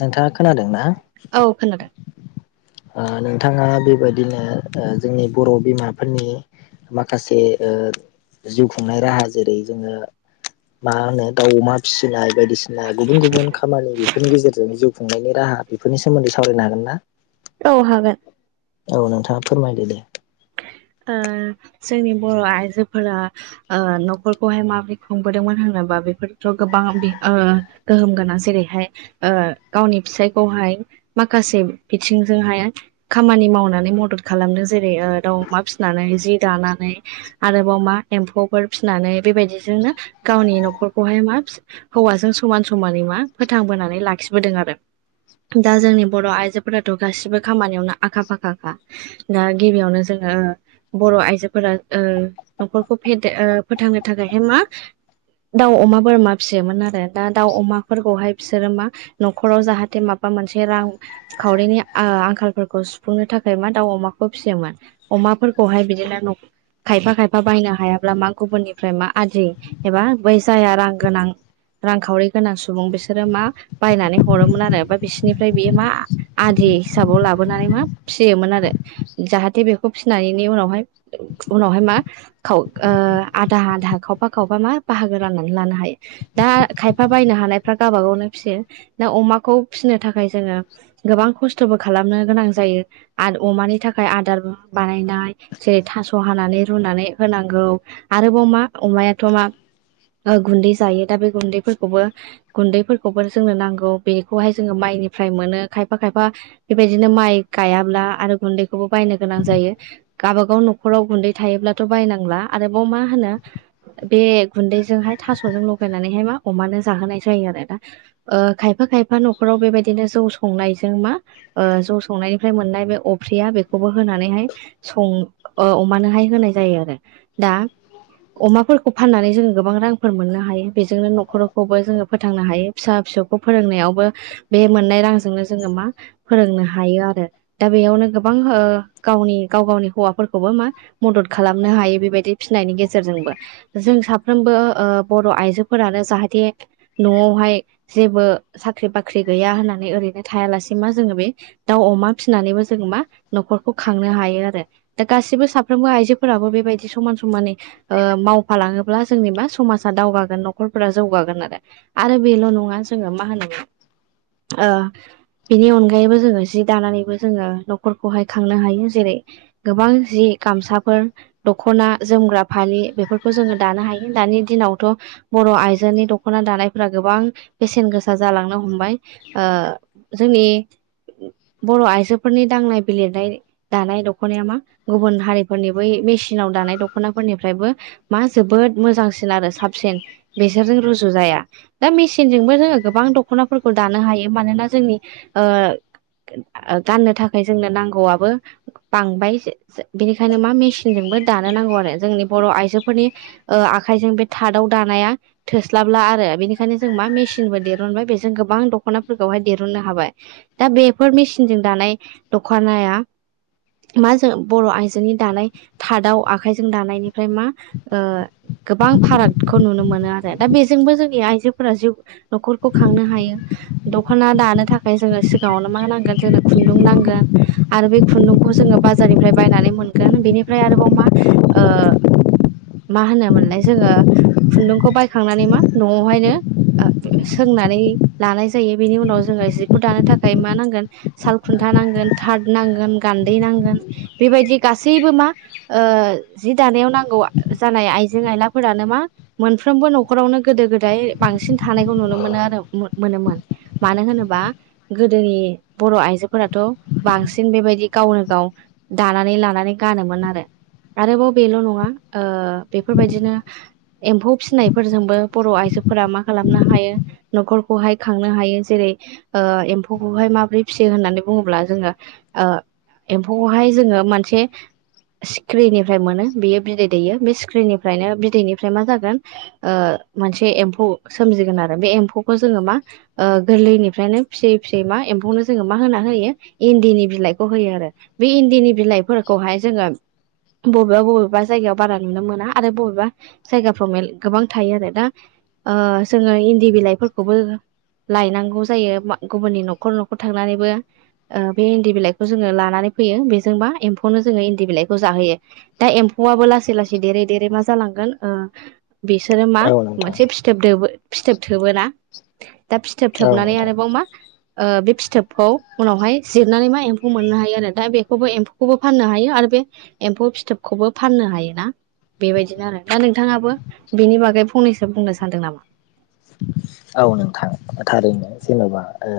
नोंथाङा खोनादों ना औ खोनादों। नोंथाङा बेबायदिनो जोंनि बर' बिमाफोरनि माखासे जिउ खुंनाय राहा जेरै जोङो मा होनो दाउ अमा फिसिनाय बायदिसिना गुबुन गुबुन खामानि बेफोरनि गेजेरजों जिउ खुंनायनि राहा बेफोरनि सोमोन्दै सावरायनो हागोन ना औ हागोन औ नोंथाङा फोरमायदो दे ओ जोंनि बर' आइजोफोरा ओ न'खरखौहाय माबोरै खुंबोदोंमोन होनो बा बेफोरथ' गोबां गोहोम गोनां जेरैहाय गावनि फिसायखौहाय माखासे बिथिंजोंहाय खामानि मावनानै मदद खालामदों जेरै मख फिनानै जि दानानै आरोबाव मा एमफौ फिसिनानै बेबायदि गावनि नि न'खरखौहाय मा हौवाजों समान समानै मा फोथांबोनानै लाखिबोदों आरो दा जोंनि बर' आइजोफोराथ' गासिबो खामानियावनो आखा फाखाखा दा गिबियावनोों जोङो बर' आइजोफोरा ओ न'खरखौ फेदेर ओ फोथांनो थाखायहाय मा दाउ अमा बोरमा फियोमोन आरो दा दाउ अमाफोरखौहाय बिसोरो मा न'खराव जाहाथे माबा बा मोनसे रां खावरिनि आंखालफोरखौ सुफुंनो थाखाय मा दाउ अमाखौ फिसियोमोन अमाफोरखौहाय बिदिनो खायफा खायफा बायनो हायाब्ला मा गुबुननिफ्राय मा आदि एबा बै जाया रां गोनां रांखावरि गोनां सुबुं बिसोरो मा बायनानै हरोमोन आरो बा बिसोरनिफ्राय बियो मा आदि हिसाबाव लाबोनानै मा फियोन आरो जाहाथे बेब फिसिनानैनो उनावहाय उनावहाय मा खाव आधा आधा खावबा खावबा मा बाहागो राननानै लानो हायो दा खायफा बायनो हानायफ्रा गावाबा गावनो फिसियो दा अमाखौ फिसिनो थाखाय जोङो गोबां खस्थ'बो खालामनो गोनां जायो। आरो अमानि थाखाय आदारबो बानायनाय जेरै थास' हानानै रुनानै होनांगौ आरोबाव मा अमायाथ' मा गुन्दै जायो दा बे गुन्दैफोरखौबो गुन्दैफोरखौबो जोंनो नांगौ बेखौहाय जोङो माइ माइनिफ्राय मोनो खायफा खायफा बेबायदिनो माइ गायाब्ला आरो गुन्दैखौबो बायनो गोनां जायो गावब गाव न'खराव गुन्दै थायोब्लाथ' बायनांला आरोबाव मा होनो बे गुन्दैजोंहाय थास'जों लगायनानैहाय मा अमानो जाहोनाय जायो आरो दा ओ खायफा खायफा न'र न'खाराव बेबायदिनो जौ संनायजों मा जौ संनायनिफ्राय मोननाय बे अफ्रिया बेखौबो होन नैहाय स ओ अमानो होनाय जायो आरो दा अमाफोरखौ फाननानै जोङो गोबां रांफोर मोननो हायो बेजोंनो न'खरखौबो जोङो फोथांनो हायो फिसा फि फिसौखौ फोरोंनायावबो बे मोननाय रांजोंनो जोङो मा फोरोंनो हायो आरो दा बेयावनो बां गावनि गाव-गाव हौवाफोरखौबो मा मदद खालामनो हायो बेबायदि फिसिनायनि गेजेरजोंबो जों सा साफ्रोमबो ओ बर' आइजोफोरानो जाहाथे न'आवहाय जेबो साख्रि बाख्रि फ्रि गैया होननानै ओरैनो थायालासे मा जोङो बे दाउ अमा फिसिनानैबो जोङो मा न'खर खांनो हायो आरो दा गासिबो साफ्रोमबो आइजोफोराबो बेबायदि समान समानै ओ मावफाला ब्ला जोंनिबा समाजा दावगागोन न'खरफोरा जौगागोन आरो आरो बेल' नङा जोङो मा होनोम ओ बिनि अनगायैबो जोङो जि दानानैबो जोङो न'खरखौहाय खांनो हायो जेरै गोबां जि गामसाफोर दख'ना जोमग्रा फालि बेफोरखौ जों दानो हायो दानि दिनावथ' बर' आइजोनि दख'ना दानायफोरा गोबां बेसेन गोसा जा गालांनो हमबाय ओ जोंनि बर आइजोफोर दनाय लिरनाय दानाय दख'नाया मा गुबुन हारिफोरनि बै मेसिनाव दानाय दख'नाफोरनिफ्रायबो मा जोबोद मोजांसिन आरो साबसिन बेसोरजों रुजु जाया दा मेसिनजोंबो जोङो गोबां दख'नाफोरखौ दानो हायो मानोना जोंनि ओ गाननो थाखाय जोंनो नांगौआबो बांबाय। जे-जे बेनिखायनो मा मेसिनजोंबो दानो नांगौ आरो। जोंनि बर' बा आइजोफोरनि ओ आखाइजों बे थादाव दानाया थोस्लाबला आरो। बेनिखायनो जों मा मेसिन देरुनबाय बेजों गोबां दख'नाफोरखौहाय देरुननो हाबाय। दा बेफोर मेसिनजों दानाय दखनाया मा जों बर' आइजोनि दानाय थादाव आखाइजों दानायनिफ्राय मा ओ गोबां फारागखौ नुनो मोनोआरो। दा बेजोंबो जोंनि आइजोफोरा जिउ न'खरखौ खांनो हायो। दख'ना दानो थाखाय जोङो सिगाङावनो मा नांगोन जोंनो खुन्दुं नांगोन आरो बे खुन्दुंखौ जोङो बाजारनिफ्राय बायनानै मोनगोन। बेनिफ्राय आरोबाव मा मा होनोमोनलाय जोङो खुन्दुंखौ बायखांनानै मा न'आवहायनो ओ सोंनानै लानाय जायो बेनि उनाव जोङो जिखौ दानो थाखाय मा नांगोन साल खुन्था नांगोन थार्द नांगोन गान्दै नांगोन बेबायदि गासैबो मा ओ जि दानायाव नांगौ जानाय आइजें आइलाफोरानो मा मोनफ्रबो न'रावनो गोदो-गोदाय बांसिन थानायखौ नुनो मोन मोन आरो मोनोमोन मानो होनोबा गोदोनि बर' आइजोफोराथ' बांसिन बेबायदि गावनो गाव दानानै लानानै गानोमोन आरो। आरोबाव बेल' नङा ओ बेफोरबायदिनो एम्फौ फिसिनायफोरजोंबो बर' आइजोफोरा मा खालामनो हायो न'खरखौहाय खांनो हायो। जेरै- ओ एम्फौखौहाय माबोरै फिसियो होननानै बुङोब्ला जोङो ओ एम्फौखौहाय जोङो मोनसे सिखिरिनिफ्राय मोनो बियो बिदै बेयो बि सिक्रिनिफ्रायनो बिदैनिफ्राय मा जागोन ओ मोनसे एम्फौ सोमजिगोन आरो बे एम्फौखौ जोङो मा ओ गोरलैनिफ्रायनो फिसियै फिसियै मा एम्फौनो जोङो मा होना होयो इन्दिनि बिलाइखौ होयो आरो। बे इन्दिनि बिलाइफोरखौहाय जोङो बबेबा-बबेबा जायगायाव बारा नुनो मोना आरो बबेबा जायगाफ्राव गोबां थायो आरो। दा ओ जोङो इन्दि बिलाइफोरखौबो लायनांगौ जायो गुबुननि न'खर न'खर थांनानैबो ओ बे इन्दि बिलाइखौ जोङो लानानै फैयो बेजोंबा एम्फौनो जोङो इन्दि बिलाइखौ जाहोयो। दा एम्फौ वाबो लासै लासै देरै देरै मा जालांगोन ओ बिसोरो मा औ नोंथां मोनसे फिथोबो दोबो फिथोब थोबोना दा फिथोब औ थोबनानै नोंथां। आरोबाव मा ओ बे फिथोबखौ उनावहाय जिरनानै मा एम्फौ मोननो हायो आरो दा बेखौबो एम्फौखौबो फाननो हायो आरो बे एम्फौ फिथोबखौ बो फाननो हायोना। बेबायदिनो आरो दा नोंथाङाबो बेनि बागै फंनैसो बुंनो सानदों नामा? औ नोंथां थारैनो जेन'बा ओ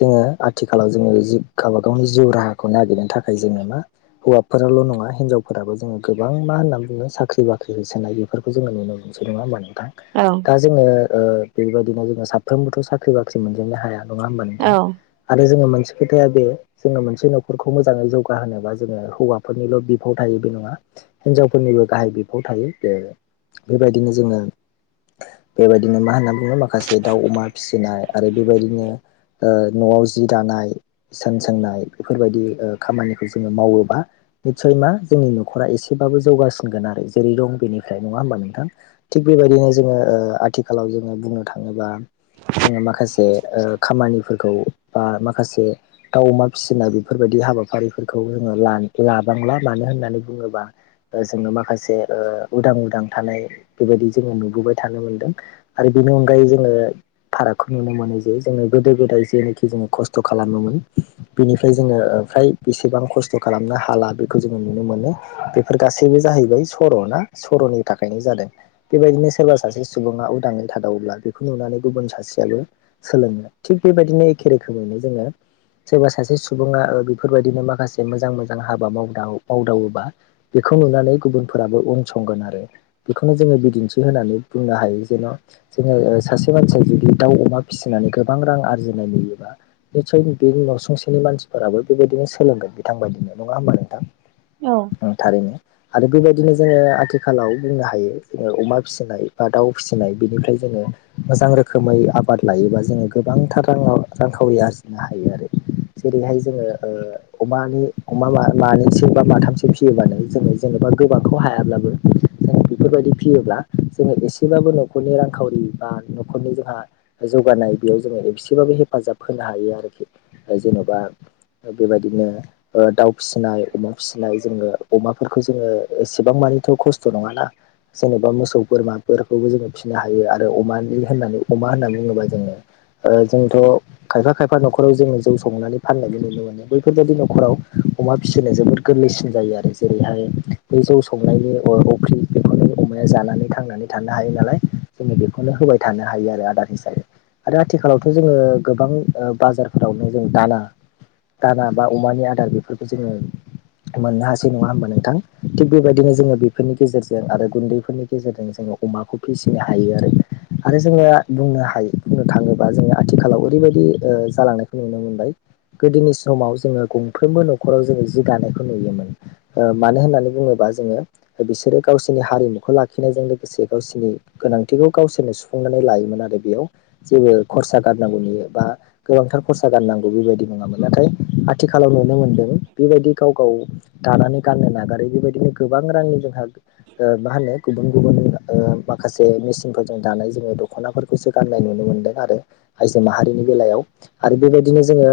जोङो आथिखालाव जोङो जि गावबा गावनि जिउ राहाखौ नागिरनो थाखाय जोङो मा हौवाफो रल' नंपङा हिनजावफोराबो जोङ गोबां मा होनना बुङो साख्रि बाख्रि होसोनाय बेफोरखौ जोङो नुनो मोनसै नङा होनबा। माने औ दा जोङो ओ बेबायदिनो जोङो साफ्रोमबोथ' साख्रि बाख्रि मोनजोबननो हाया नङा होनबा नोंथां औ आरो जों मोनसे खोथाया बे जोङो मोनसे न'खरखौ मोजाङै जौगाहोनोबा जोङो हौवाफोरनिल' बिफाव थायो बे नङा हिनजावफोरनिबो गाहाय बिफाव थायो। जे बेबायदिनो जोङो बेबायदिनो मा होनना नोङो माखासे दाउ अमा फिसिनाय आरो बेबायदिनो ओ न'आव जि दानाय सोंनाय बेफोरबायदि खामानिखौ जोङो मावोबा निसय माने मा जोंनि न'रा एसेबाब जौगा बोसिनगोन आरो जेरै दं बेनिफ्राय नङा होमबा नोंथां। थिग बेबायदिनो जोङो ओ आथिखालाव ओ बुंनो थाङोबा जोङो माखासे ओ खामानिफोर औ ओ माखासे दाउ अमा फिसिनाय बेफोरबायदि हाबाफारिफोरखौ जोङो लाबांं ला मानो होननानै बुङोब्ला ओ जोङो माखासे ओ उदां उदां थानाय बेबायदि जोङो नुबोबाय थानो मोनदों। आरो बेनि अनगायै जोङो फारागखौ नुनो मोनो जे जोंङो गोदो गोदाय जेनोखि जोंङो खस्थ' खालामोमोन बेनिफ्राय जोंङो ओमफ्राय बेसेबां खस्थ' खालामनो हाला बेखौ जोंङो नुनो मोनो बेफोर गासैबो जाहैबाय सर' ना सर'नि थाखायनो जादों बेबायदिनो सोरबा सासे सुबुङा उदाङै थादावब्ला बेखौ नुनानै गुबुन सासेयलो सोलोंङो थिग बेबायदिनो एखे रोखोमैनो जोंङो सोरबा सासे सुबुङा ओ बेफोरबायदिनो माखासे मोजां मोजां हाबा माव मावदावोबा बे बेखौ नुनानै गुबुनफोराबो उन संगोन आरो बेखौनो जोंङो बिदिन्थि होनानै बुंनो हायो जेन' जोंङो सासे मानसिया जुदि दाउ अमा फिसिनानै गोबां रां आरजिनाय नुयोबा नितसय बे न'सुंसेनि मानसिफोराबो बेबायदिनो सोलोंगोन बिथांबायदिनो नङा होमबा नोंथां। औ ओं थारैनो आरो बेबायदिनो जोंङो आथिखालाव बुंनो हायो जोंङो अमा फिसिनाय बा दाउ फिसिनाय बेनिफ्राय जोंङो मोजां रोखोमै आबाद लायोबा जोंङो गोबांथार रां रांखावरि आरजिनो हायो आरोखि जेरैहाय जोंङो ओ अमानि अमा मानैसो बा माथामसो फिसियोबानो जोंङो जेनेबा बा गोबांखौ हायाब्लाबो जों बेफोरबायदि फियोब्ला जोंङो एसेबाबो नख न'खरनि रांखावरि बा न'खरनि जोंहा जौगानाय बेयाव जोंङो एबसेबाबो हेफाजाब होनो हायो आरो। जेन'बा ओ बेबायदिनो ओ दाउ फिसिनाय अमा फिसिनाय जोंङो अमाफोरखौ जोंङो एसेबां मान एथ' खस्थ' नङा ना जेन'बा मोसौ बोरमाफोरखौबो जोंङो फिसिनो हायो आरो अमानि होननानै अमा होननानै बुङोब्ला जोंङो ओ जोंथ' खायफा-खायफा न'खराव जोंङो जौ संनानै फाननायबो नुनो मोनो बैफोरबायदि न'खराव अमा फिसिनो जोबोद गोरलैसिन जायो आरो जेरैहाय बे जौ संनायनि अफ्रि बेफोरनो माया जानानै थांनानै थानो हायो नालाय जोंङो बेखौनो होबाय थानो हायो आरो आदार हिसाबै आरो आथिखालावथ' जोंङो गोबां बाजारफोरावनो जों दाना दाना बा अमानि आदार बेफोरखौ जोंङो मोननो हासै नङा होमबा नोंथां थिग बेबायदिनो जोंङो बेफोरनि गेजेरजों आरो गुन्दैफोरनि गेजेरजों जोंङो अमाखौ फिसिनो हायो आरो आरो जोंङो बुंनो हायो बुंनो थाङोबा जोंङो आथिखालाव ओरैबायदि जालांनायखौ नुनो मोनबाय गोदोनि समाव जोंङो गंफ्रोमबो न'खराव जोंङो जि दानायखौ नुयोमोन ओ मानो होननानै बुङोब्ला दा जोंङो बिसोरो गावसिनि हारिमुखौ लाखिनायजों लोगोसे गावसिनि गोनांथिखौ गावसोरनो सुफुंनानै लायोमोन आरो बेयाव जेबो खरसा गारनांगौनि बा गोबां खरसा गारनांगौ बेबायदि नामोन नाथाय आथिखालाव नुनो मोनदों बेबायदि गाव-गाव दा मने गाननो नागारैनो बेबायदिनो गोबां रांनि जोंहा ओ मा होनो गुबुन-गुबुन ओ माखासे मेसिनफोरजों दानाय जोंङो दख'नाफोरखौसो गाननाय नुनो मोनदों आरो आइजो माहारिनि बेलायाव आरो बेबायदिनो जोंङो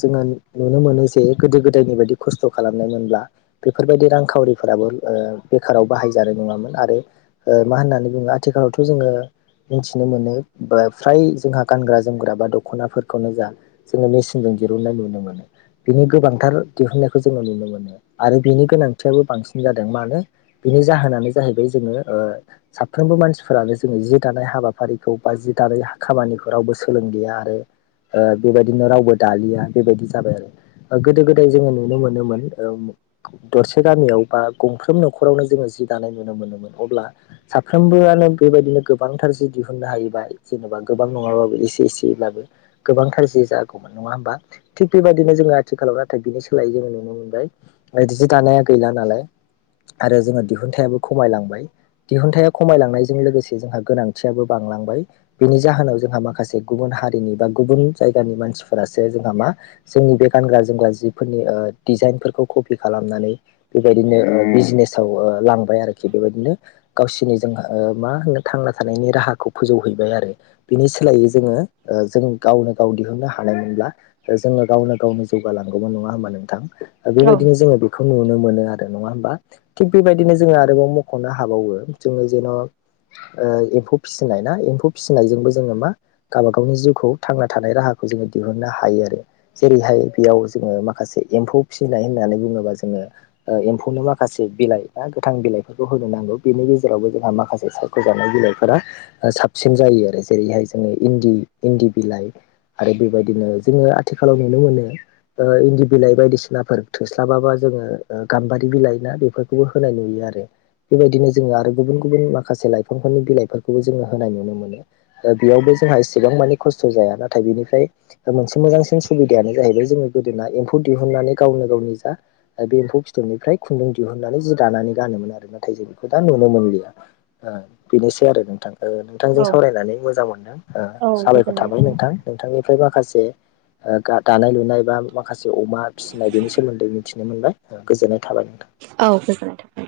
जोंङो नुनो मोनो जे गोदो गोदायनि बायदि खस्थ' खालामनायमोनब्ला बेफोरबायदि रांखावरि फोराबो ओ बेखाराव बाहाय जानाय नङामोन आरो मा होननानै बुङो आथिखालावथ' जोंङो मिथिनो मोनो बा फ्राय जोंहा गानग्रा जोमग्रा बा दख'नाफोरखौनो जा जोंङो मेसिनजों हुननाय नुनो मोन बिनि गोबांथार दिहुननायखौ जोंङो नुनो मोनो आरो बिनि गोनांथियाबो बांसिन। जादों मानो बिनि जाहोनानो जाहैबाय जोंङो ओ साफ्रोमबो मानसिफोरानो जोंङोनि जि दानाय हाबाफारिखौ बा जि दानाय खामानिखौ रावबो सोलों गैया आरो ओ बेबायदिनो रावबो दालिया बेबायदि जाबाय आरो गोदो गोदाय जोंङो नुनो मोनोमोन दरसे गामियाव बा गंफ्रोम न'खरावनो जोंङो जि दानाय नुनो मोनोमोन। अब्ला साफ्रोमबोआनो बेबायदिनो गोबांथार जि दिहुननो हायोबा जेनेबा गोबां नङाबाबो एसे ए एसेब्लाबो गोबांथार जि जागौमोन नङा होमबा थिग बेबायदिनो जोंङो आथिखालाव नाथाय बिनि सोलायै जों नुनो मोनबाय जि दानाया गैला नालाय आरो जोंङो दिहुनथाइयाबो खमायलांबाय दिहुनथाइया खमायलांनायजों लोगोसे जोंहा गोनांथियाबो बांलांबाय बेनि जाहोनाव जोंहा माखासे गुबुन हारिनि बा गुबुन जायगानि मानसिफोरासो जोंहा मा जोंनि बे गानग्रा जोमग्रा जिफोरनि ओ डिजाइनफोरखौ कपि खालामनानै बेबायदिनो बिजनेसाव लांबाय आरोखि बेबायदिनो। गावसिनि जों मा होनो थांना थानायनि राहाखौ फोजौहैबाय आरो बिनि सोलायै जोंङो जों गावनो गाव दिहुननो हानायमोनब्ला जोङो गावनो गावनो जौगालांगौमोन नङा होनबा नोंथां? बेबायदिनो जोङो बेखौ नुनो मोनो आरो नङा होमबा थिग बेबायदिनो जोङो आरोबाव मख'नो हायो। हाबावो जोङो जेन'। एमफौ फिसिनाय ना एमफौ फिसिनायजोंबो जोङो मा गावबा गावनि जिउखौ थांना थानाय राहाखौ जोङो दिहुननो हायो आरो जेरैहाय बेयाव जोङो माखासे एमफौ फिसिनाय होननानै बुङोबा जोङो एमफौनो माखासे बिलाइ बा गोथां बिलाइफोरखौ नांगौ बेनि गेजेरावबो जोंहा माखासे सायख'जानाय बिलाइफोरा साबसिन जायो आरो जेरैहाय जोङो इन्दि-इन्दि बिलाइ। आरो बेबायदिनो जोङो आथिखालाव नुनो मोनो ओ इन्दि बिलाइ बायदिसिनाफोर थोस्लाबाबा। जोङो गाम्बारि बिलाइ ना बेफोरखौबो होनाय नुयो आरो बेबायदिनो जोङो आरो गुबुन गुबुन माखासे लाइफांफोरनि बिलाइफोरखौ जोङो होनाय नुनो मोनो बेयावबो जों। जोंहा इसेबां मानि खस्थ' जाया नाथाय बेनिफ्राय मोनसे मोजांसिन सुबिदायानो जाहैबाय जोंनि गोदोना एमफौ। दिहुननानै गावनो गावनि जा बे एम्फौ फिथोबनिफ्राय खुन्दुं दिहुननानै जि दानानै गानोमोन आरो ना। नाथाय जों बेखौ दा नुनो मोनलिया बेनोसै आरो नोंथां। नोंथांजों औ सावरायनानै मोजां मोनदों औ साबायखर गोजोननाय थाबाय नोंथां नोंथांनिफ्राय माखासे। दानाय लुनाय बा माखासे अमा फिसिनाय बेनि सोमोन्दै। मिथिनो मोनबाय गोजोननाय थाबाय नोंथां। औ गोजोन थों।